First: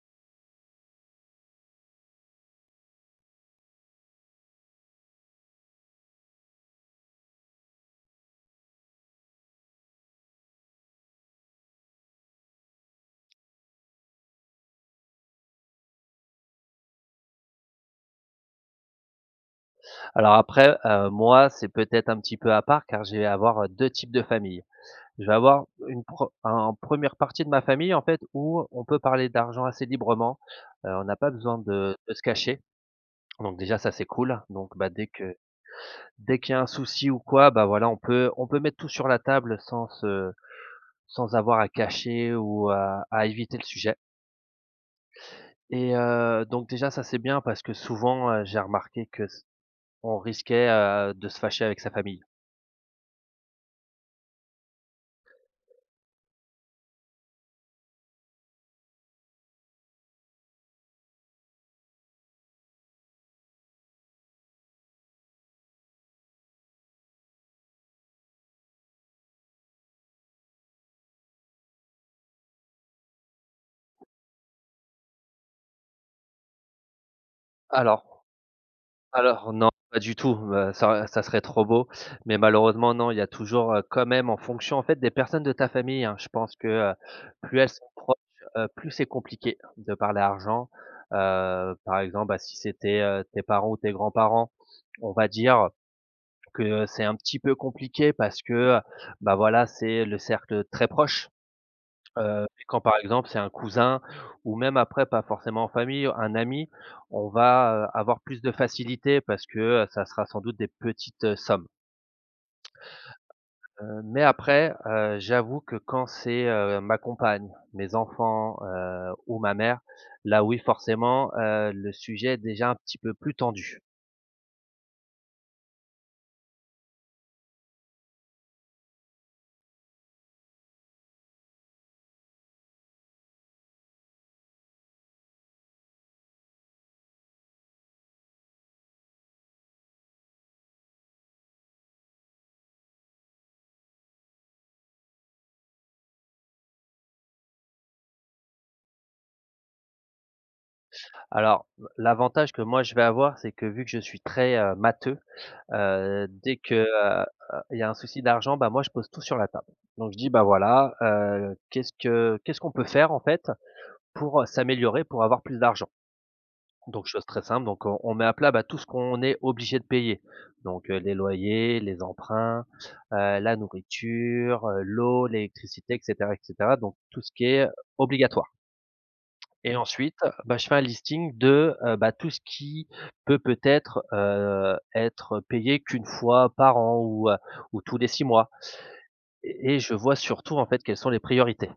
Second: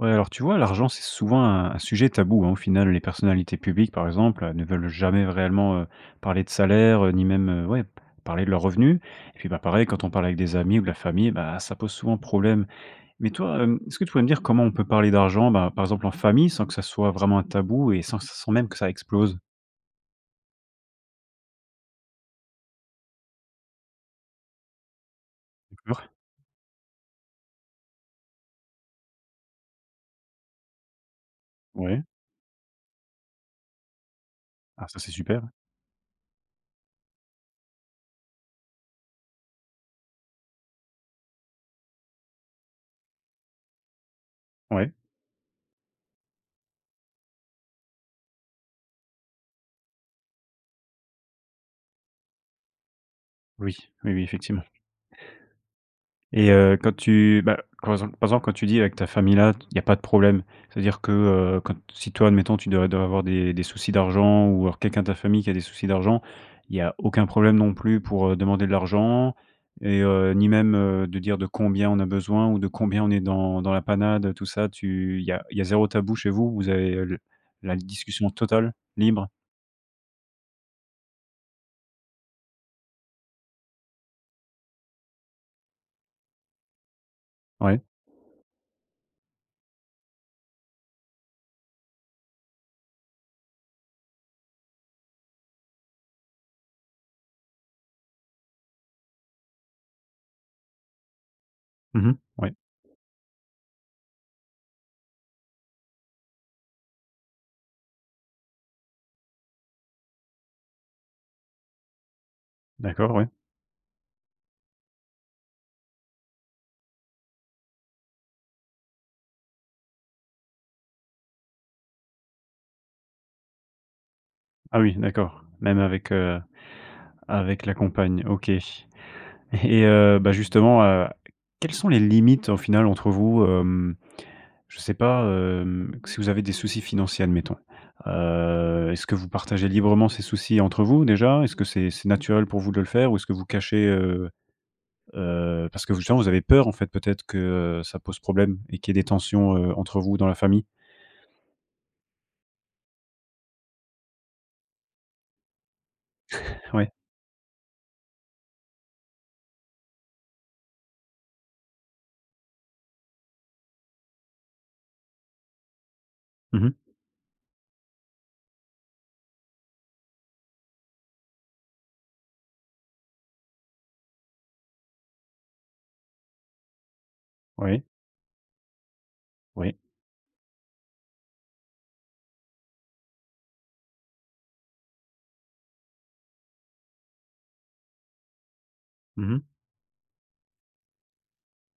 Ouais, alors tu vois, l'argent, c'est souvent un sujet tabou, hein. Au final, les personnalités publiques, par exemple, ne veulent jamais réellement, parler de salaire, ni même, ouais, parler de leurs revenus et puis, bah, pareil, quand on parle avec des amis ou de la famille, bah, ça pose souvent problème. Mais toi, est-ce que tu pourrais me dire comment on peut parler d'argent, bah, par exemple, en famille, sans que ça soit vraiment un tabou et sans même que ça explose? Alors après, moi, c'est peut-être un petit peu à part car je vais avoir, deux types de familles. Je vais avoir une D'accord, pre un une partie de ma famille, en fait, où on peut parler d'argent assez librement, on n'a pas besoin de ouais. de se cacher. Donc déjà ça, c'est cool. Donc Ah bah, ça, c'est super. dès qu'il y a un souci ou quoi, bah, voilà, on peut mettre tout sur la table sans avoir à cacher ou à éviter le sujet Ouais, et donc déjà ça, c'est bien parce que souvent, j'ai remarqué que s on risquait, de se fâcher avec sa famille. oui, oui, oui, effectivement. Et quand par exemple quand tu dis avec ta famille là, il y a pas de problème. C'est-à-dire que, quand si toi admettons tu dois avoir des soucis d'argent ou alors quelqu'un de ta famille qui a des soucis d'argent, il y a aucun problème non plus pour, demander de l'argent et ni même, de dire de combien on a besoin ou de combien on est dans la panade, tout ça, tu il y a 0 tabou chez vous? Vous avez, le la Alors discussion totale, libre? Alors non, pas du tout, ça serait trop beau, mais malheureusement non, il y a toujours, quand même en fonction en fait des personnes de ta famille, hein. Je pense que, plus elles Ouais. sont proches, plus c'est compliqué de parler argent. Par exemple, bah, si c'était, tes parents ou tes grands-parents, on va dire que c'est un petit peu compliqué parce que, bah, voilà, c'est le cercle très proche. Mmh. Heu, Ouais. et quand par exemple c'est un cousin ou même après pas forcément en famille, un ami, on va, avoir plus de facilité parce que, ça sera sans doute des petites, sommes. D'accord, ouais. Mais après, j'avoue que quand c'est, ma compagne, mes enfants, ou ma mère, là oui forcément, le sujet est déjà un petit peu plus tendu. Ah oui, d'accord. Même avec, avec la compagne, OK. Et bah, justement, quelles sont les limites, au final, entre vous? Je sais pas, si vous avez des soucis financiers, admettons, est-ce que vous partagez librement ces soucis entre vous, déjà? Est-ce que c'est naturel pour vous de le faire ou est-ce que vous cachez, parce que justement, vous avez peur, en fait, peut-être que, ça pose problème et qu'il y ait des tensions, entre vous dans la famille? Alors, l'avantage que moi je vais avoir, c'est que vu que je suis très, matheux. Dès que, Ouais. Il y a un souci d'argent, bah, moi je pose tout sur la table. Donc je dis: «Bah, voilà, qu'est-ce qu'on peut faire en fait pour s'améliorer, pour avoir plus d'argent?» Mmh mh. Donc chose très simple, donc on met à plat, bah, tout ce qu'on est obligé de payer. Donc, les loyers, les emprunts, la nourriture, l'eau, l'électricité et cetera, donc tout ce qui est Oui, obligatoire. Et oui. ensuite, bah, je fais un listing de, bah, tout ce qui peut-être, être payé qu'une fois par an ou, ou tous les 6 mois Mmh. et je vois surtout, en fait, quelles sont les priorités.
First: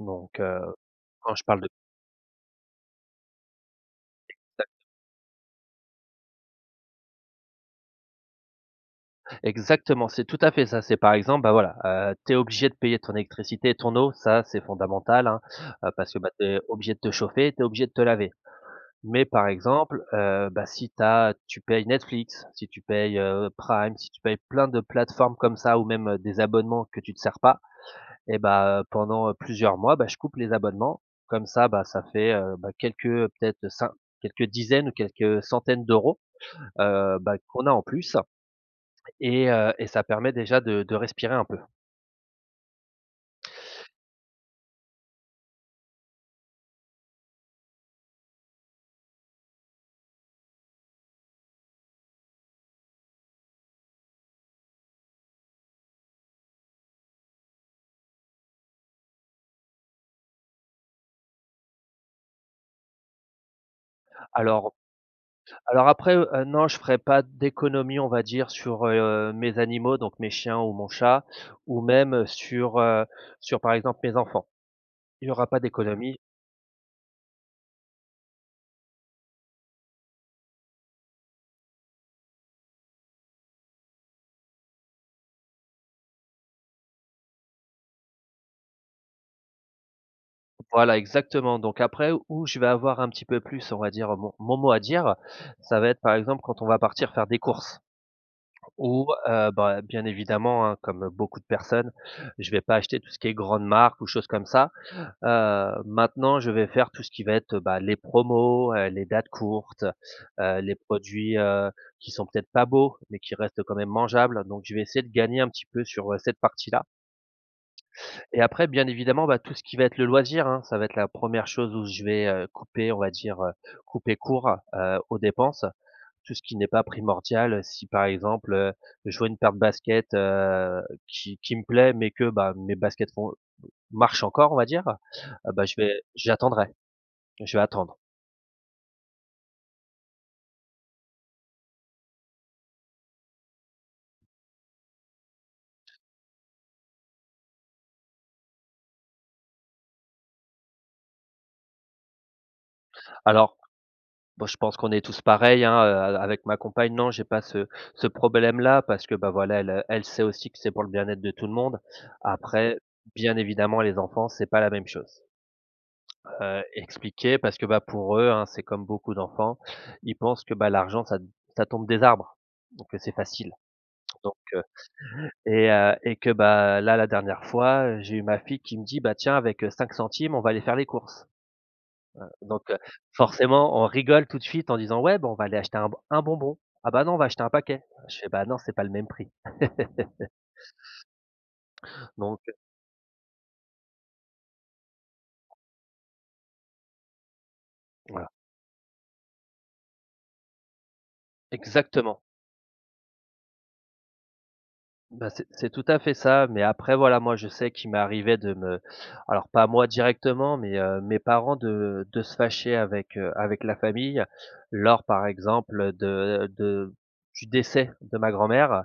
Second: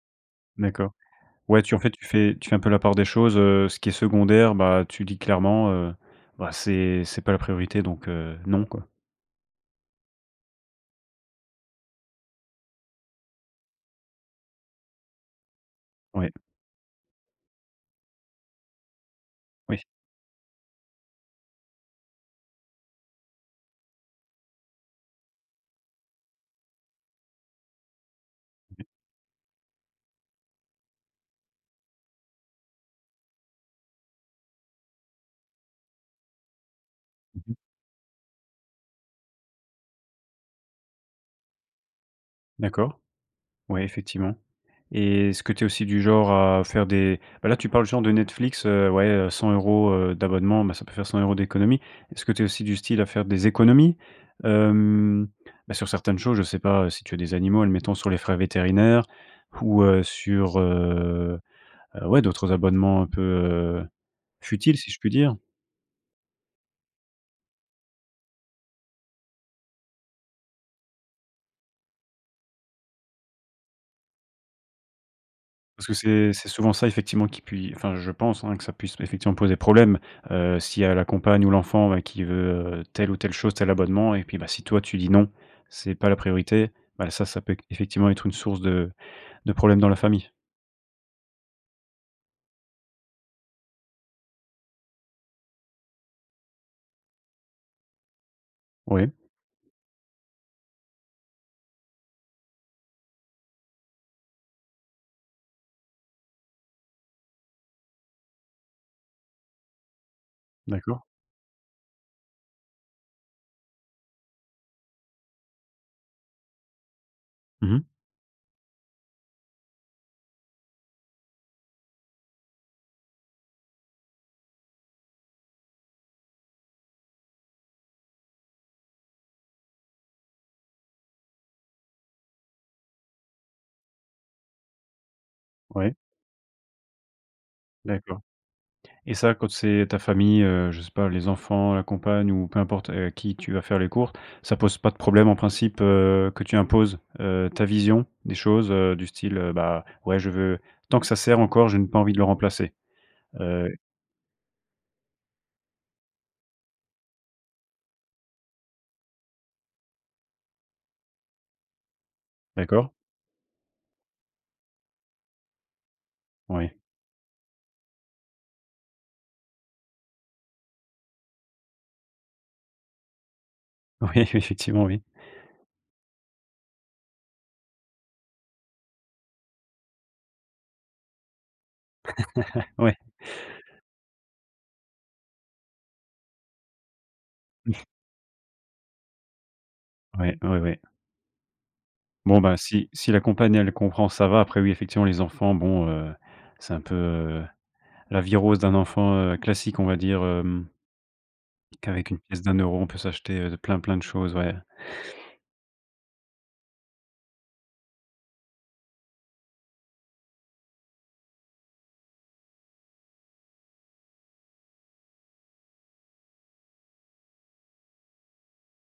Donc, D'accord. quand je parle Ouais, de tu en fait, tu fais un peu la part des choses, ce qui est secondaire, bah, tu dis clairement, bah, c'est pas la priorité donc non, quoi. exactement, c'est tout à fait ça. C'est par exemple, bah, voilà, tu obligé de payer ton électricité et ton eau, ça, c'est fondamental, hein, parce que, bah, Ouais, tu obligé de te chauffer, t'es obligé de te laver. Mais par oui. exemple, bah, si t'as tu payes Netflix, si tu payes, Prime, si tu payes plein de plateformes comme ça ou même, des abonnements que tu te sers pas et bah, pendant, plusieurs mois, bah, je coupe les abonnements. Comme ça, bah, ça fait, bah, quelques, peut-être cin quelques dizaines ou quelques centaines d'euros, bah, Mmh. qu'on a en plus et ça permet déjà de respirer un peu. D'accord. Ouais, effectivement et est-ce que tu es aussi du genre à faire des bah, là, tu parles genre de Netflix, ouais, 100 € d'abonnement, bah, ça peut faire 100 € d'économie. Est-ce que tu es aussi du style à faire des économies? Hem, bah, sur certaines choses, je sais pas, si tu as des animaux, admettons sur les frais vétérinaires ou sur, ouais, d'autres abonnements un peu, Alors futile, si je puis dire? Alors après, non, je ferai pas d'économie, on va dire, sur, mes animaux, donc mes chiens ou mon chat, ou même, sur par exemple mes enfants. Il y aura pas Parce que d'économie. c'est souvent ça effectivement qui puis enfin je pense, hein, que ça puisse effectivement poser problème, s'il y a la compagne ou l'enfant, bah, qui veut, telle ou telle chose, tel abonnement et puis, bah, si toi tu dis: «Non, c'est pas la priorité», bah, ça peut effectivement être une source de problèmes dans la famille. Voilà, exactement. Donc après où je vais avoir un petit peu plus, on va dire, mon mot à dire, ça va être par exemple quand on va partir faire des courses ou, Oui, bah, bien évidemment, hein, comme beaucoup de personnes, je vais pas acheter tout ce qui est grande marque ou choses comme ça. Maintenant, je vais faire tout ce qui va être, bah, les promos, les dates courtes, les d'accord. produits, qui sont peut-être pas beaux, mais qui restent quand même mangeables. Donc je vais essayer de gagner un petit peu sur, cette partie-là. Mmh mh. Et après, bien évidemment, bah, tout ce qui va être le loisir, hein, ça va être la première chose où je vais, couper, on va dire, couper court, aux dépenses. Tout ce qui n'est pas primordial, si par exemple, je vois une paire de baskets, qui me plaît, mais que, bah, mes baskets font marchent encore, on va dire, bah, je vais Ouais, j'attendrai. Je vais attendre. d'accord. Et ça, quand c'est ta famille, je sais pas, les enfants, la compagne ou peu importe, à qui tu vas faire les courses, ça pose pas de problème en principe, que tu imposes, ta vision des choses, du style, bah, ouais, je veux tant que ça sert encore, je n'ai pas envie de le remplacer. Alors, Heu, bon, je pense qu'on est tous pareils, hein, avec ma compagne, non, j'ai pas ce problème-là parce que, bah, voilà, elle sait aussi que c'est pour le bien-être de tout le monde. Après, d'accord? bien évidemment, les enfants, c'est pas la même chose. Heu, Oui. expliquer parce que, bah, pour eux, hein, c'est comme beaucoup d'enfants, ils pensent que, bah, l'argent ça tombe des arbres, donc que c'est facile. Oui, Donc heu effectivement, oui. et que, bah, là, la dernière fois, j'ai eu ma fille qui me dit: «Bah, tiens, avec, 5 centimes, on va aller faire les courses». Donc, Oui, forcément, on rigole tout de suite en disant: «Ouais, bah, on va aller acheter un bonbon». «Ah bah, non, on va acheter un paquet». Je fais: «Bah, non, c'est pas le même prix». oui, oui, oui. Donc, Bon, bah, si si la compagne, elle comprend, ça va. Après oui, effectivement, les enfants, bon, c'est un peu, la voilà. virose d'un enfant, classique, on va dire, qu'avec une Exactement. pièce d'un euro on peut s'acheter, plein, plein de choses, ouais. Bah, c'est tout à fait ça, mais après voilà, moi, je sais qu'il m'est arrivé de me alors pas moi directement, mais, mes parents de se fâcher avec, avec la famille lors, par exemple, de du décès de ma grand-mère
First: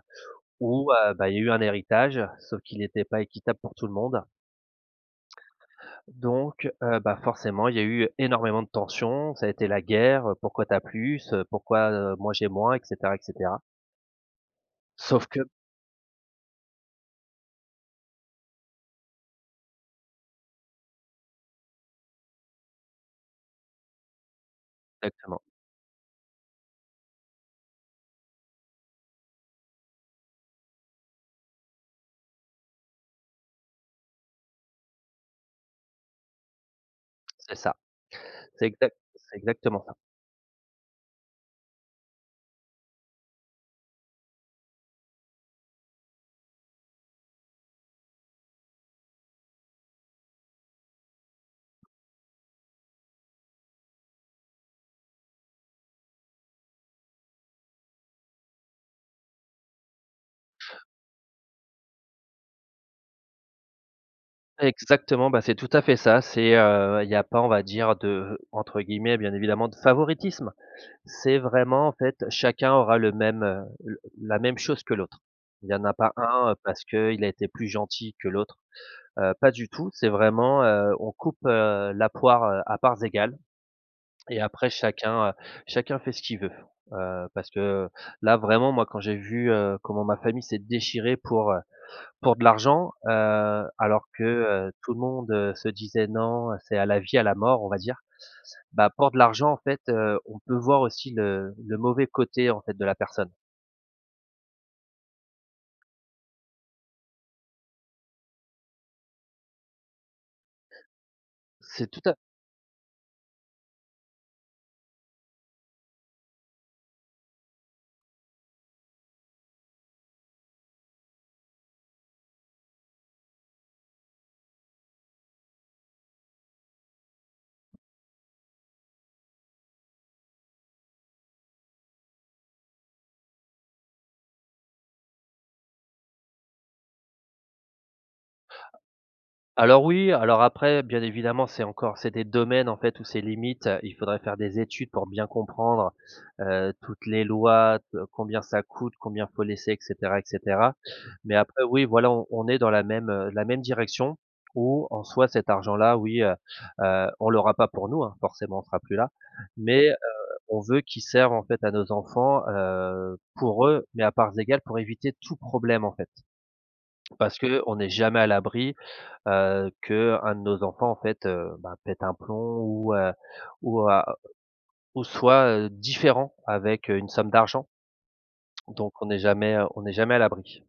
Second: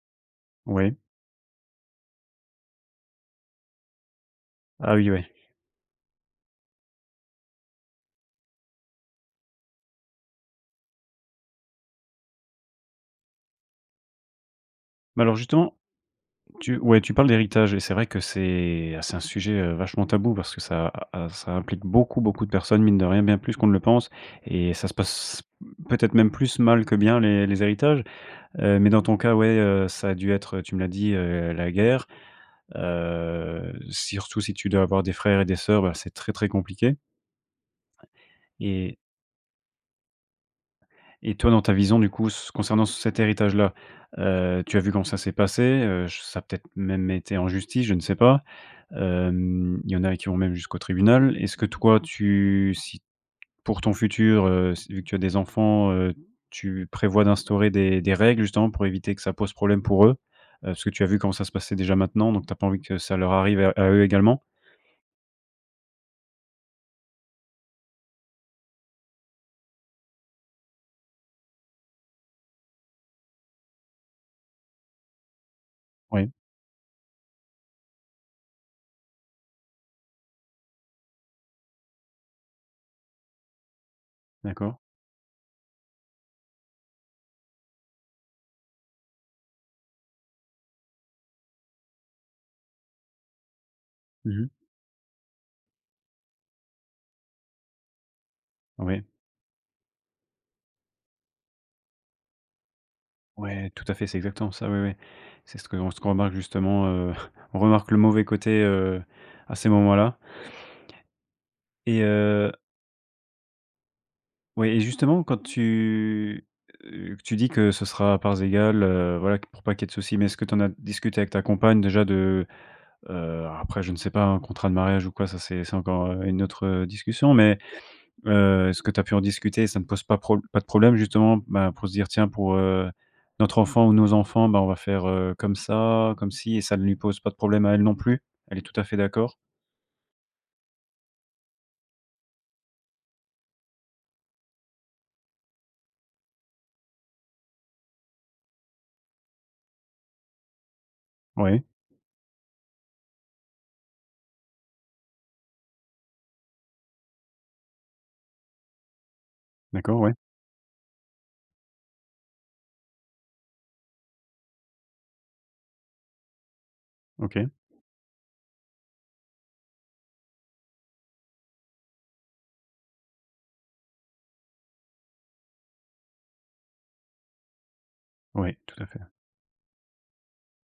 où, Oui. Bah, il y a eu un héritage, sauf qu'il n'était pas équitable pour tout le monde. Ah oui, ouais. Donc, bah, forcément, il y a eu énormément de tensions, ça a été la guerre, pourquoi t'as plus? Pourquoi, moi j'ai moins? Etc. Etc. Mais Sauf alors que. justement, tu ouais, tu parles d'héritage et c'est vrai que c'est un sujet, vachement tabou parce que ça implique beaucoup, beaucoup de personnes, mine de rien, bien plus qu'on ne le pense et ça se Exactement, passe peut-être même plus mal que bien les héritages, mais dans ton cas, ouais, ça a dû être, tu me l'as dit, la guerre, surtout si tu dois avoir des frères et des sœurs, bah, c'est très, très compliqué c'est ça, et c'est exactement ça. Et toi, dans ta vision, du coup, ce concernant cet héritage-là, tu as vu comment ça s'est passé, ch ça a peut-être même été en justice, je ne sais pas. Il y en a qui vont même jusqu'au tribunal. Est-ce que toi, tu si pour ton futur, si vu que tu as des enfants, tu prévois d'instaurer des règles justement pour éviter que ça pose problème pour eux? Parce que tu as vu comment ça se passait déjà maintenant, donc tu as pas envie que ça leur arrive à eux également? Exactement, bah, c'est tout à fait ça, c'est, il y a pas, on va dire de entre guillemets, bien évidemment, de favoritisme. C'est vraiment, en fait, chacun aura le même, l la même chose que l'autre. Il y en a pas Oui, un, parce que il a été plus gentil que l'autre, pas du tout. C'est vraiment, on coupe, la poire, à parts égales. Et après d'accord. chacun, chacun fait ce qu'il veut. Parce que là vraiment moi quand j'ai vu, comment ma famille s'est déchirée pour, pour de l'argent, alors que, Mmh. Tout le monde, se disait: «Non, c'est à la vie, à la mort», on va dire. Bah, Oui. pour de l'argent en fait, on peut voir aussi le mauvais côté en fait de la personne. Ouais, tout à fait, c'est exactement ça, oui, oui. C'est ce que on ce qu'on remarque justement, on remarque le mauvais côté, à ces moments-là C'est tout et à ouais et justement que tu dis que ce sera à parts égales, voilà, pour pas qu'il y ait de soucis, mais est-ce que tu en as discuté avec ta compagne déjà de, après je ne sais pas, un contrat de mariage ou quoi, ça c'est encore, une autre, discussion, mais est-ce que tu as pu en discuter ça ne pose pas de problème justement, bah, pour se dire: «Tiens pour, notre enfant ou nos enfants, bah, on va faire, comme ça, comme ci» et ça ne lui pose pas de problème à elle non plus? Elle est tout à fait d'accord? Alors oui, alors après, bien évidemment, c'est des domaines en fait où c'est limite, il faudrait faire des études pour bien comprendre, toutes les lois, t combien ça coûte, combien faut laisser et cetera et cetera. Mais après Oui, oui, voilà, on est dans la même, la même direction où en soi cet argent-là, oui, on l'aura pas pour nous, hein, forcément, on sera plus là. Mais, d'accord, ouais, on veut qu'il serve en fait à nos enfants, pour eux, mais à parts égales pour éviter tout problème en fait. Parce OK, que on n'est jamais à l'abri, que un de nos enfants en fait, bah, pète un plomb ou a ou soit, différent avec, une somme d'argent. oui, tout à fait. Donc on n'est jamais à l'abri.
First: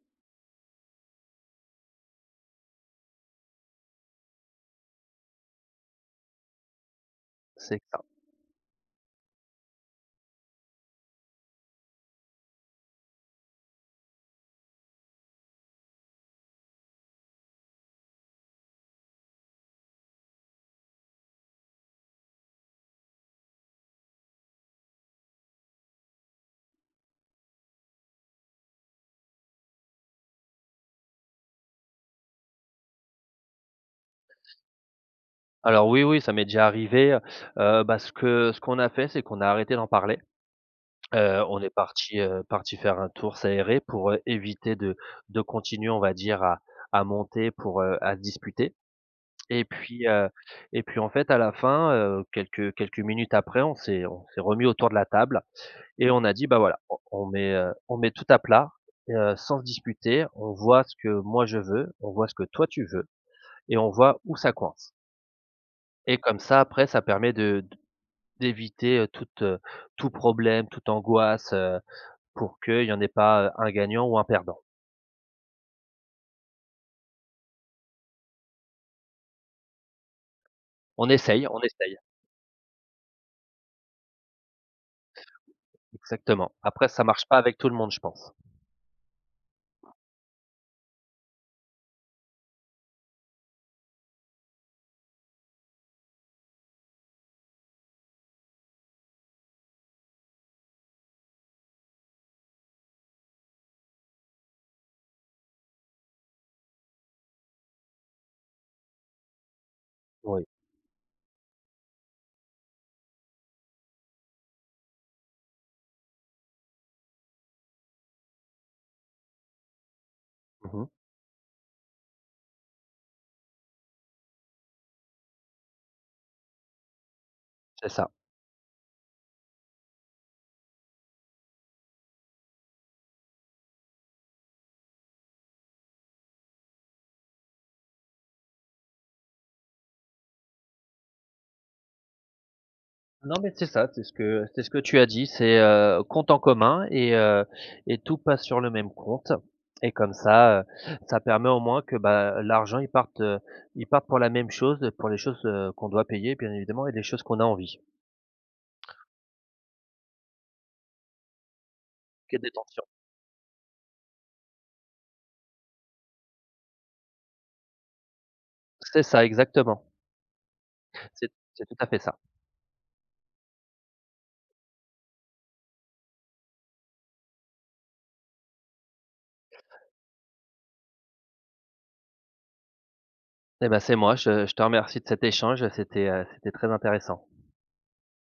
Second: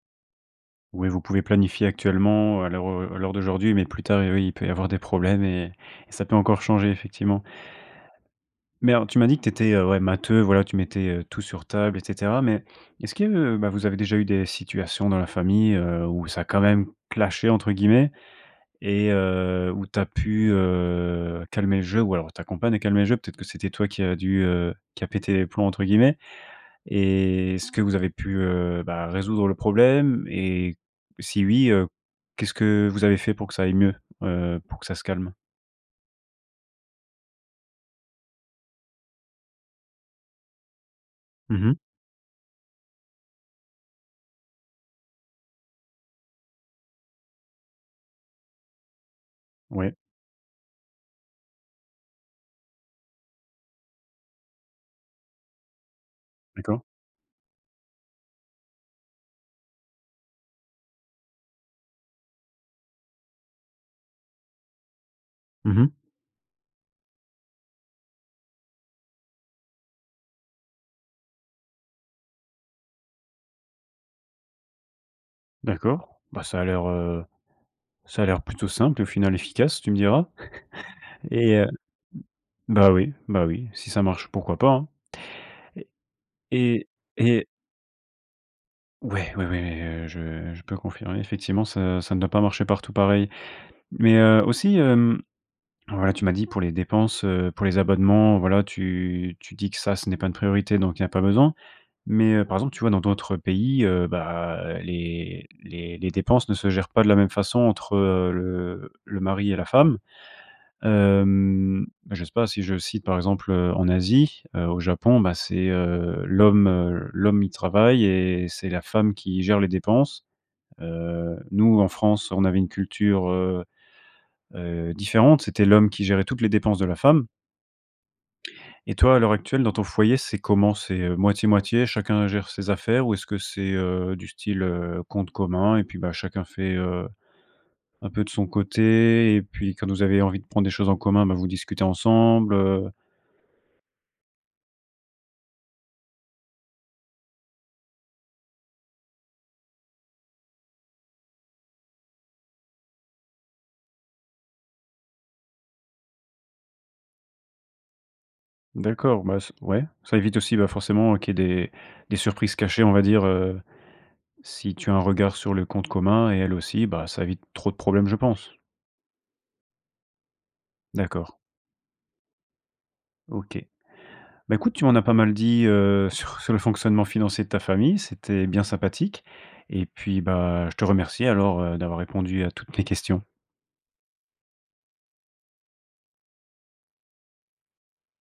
Oui, vous pouvez planifier actuellement à l'heure d'aujourd'hui, mais plus tard, eh oui, il peut y avoir des problèmes et ça peut encore changer effectivement. C'est ça. Mais alors, tu m'as dit que tu étais, ouais, matheux, voilà, tu mettais, tout sur table et cetera. Mais est-ce que, bah, vous avez déjà eu des situations dans la famille, où ça a quand même «clashé» entre guillemets et où tu as pu, calmer le jeu ou alors ta compagne a calmé le jeu? Peut-être que c'était toi qui a dû, qui a «pété les plombs» entre guillemets et est-ce que vous avez pu, bah, résoudre le problème et si oui, qu'est-ce que vous avez fait pour que ça aille mieux, pour que ça se calme? Alors oui, oui, ça m'est déjà arrivé, bah, ce qu'on a fait, c'est qu'on a arrêté d'en parler. On est Mmh. Partis faire un tour s'aérer pour, éviter de continuer, on va dire, à monter à se disputer. Et Ouais, puis, et puis en fait à la fin, quelques minutes après, on s'est remis autour de la table. Et on a dit: «Bah, voilà, d'accord. on met tout à plat et sans se disputer, on voit ce que moi je veux, on voit ce que toi tu veux et on voit où ça coince» Mmh. et comme ça après ça permet de d d'éviter, toute, tout problème, toute angoisse, pour qu'il y en ait pas, un gagnant ou un perdant. D'accord. Bah, ça a l'air. Ça a l'air plutôt simple et au final efficace, tu me diras On essaye, et on essaye. Bah, oui, si ça marche, pourquoi pas, hein Exactement. Après et ça marche pas et avec tout le monde, je pense. ouais, ouais, ouais, ouais, je peux confirmer effectivement ça ne doit pas marcher partout pareil. Mais, aussi, voilà, tu m'as dit pour les dépenses, pour les abonnements, voilà, tu dis que ça, ce n'est pas une priorité, donc il y a pas besoin. Mais, par exemple, tu vois, dans d'autres pays, bah, les dépenses ne se gèrent pas de la même façon entre, le mari et la femme. Oui. Bah, je sais pas si je cite par exemple, en Asie, au Japon, bah, c'est, l'homme il travaille et c'est la femme qui gère les dépenses. Mmh. Nous en France, on avait une culture, différente, c'était l'homme qui gérait toutes les dépenses de la femme. C'est ça. Et toi, à l'heure actuelle, dans ton foyer, c'est comment? C'est, moitié-moitié, chacun gère ses affaires ou est-ce que c'est, du style, compte commun et puis, bah, chacun fait, un peu de son côté et puis quand vous avez envie de prendre des choses en commun, bah, vous discutez ensemble, Non, mais c'est ça, c'est ce que tu as dit, c'est, compte en commun et tout passe sur le même compte et comme ça, ça permet au moins que, bah, l'argent il parte pour la même chose, pour les choses, qu'on doit payer bien évidemment et les choses qu'on a envie. d'accord, bah, c ouais, ça évite aussi, bah, forcément, qu'il y ait des Quelle surprises cachées, détention. on va dire, si tu as un regard sur le compte commun et elle aussi, bah, ça évite trop de problèmes, je pense. C'est ça, exactement. C'est D'accord, c'est tout à fait ça. OK. Bah, écoute, tu m'en as pas mal dit, sur sur le fonctionnement financier de ta famille, c'était bien sympathique et puis, bah, je te remercie alors, d'avoir répondu à toutes mes questions. Eh ben c'est moi, je te remercie de cet échange, c'était très intéressant.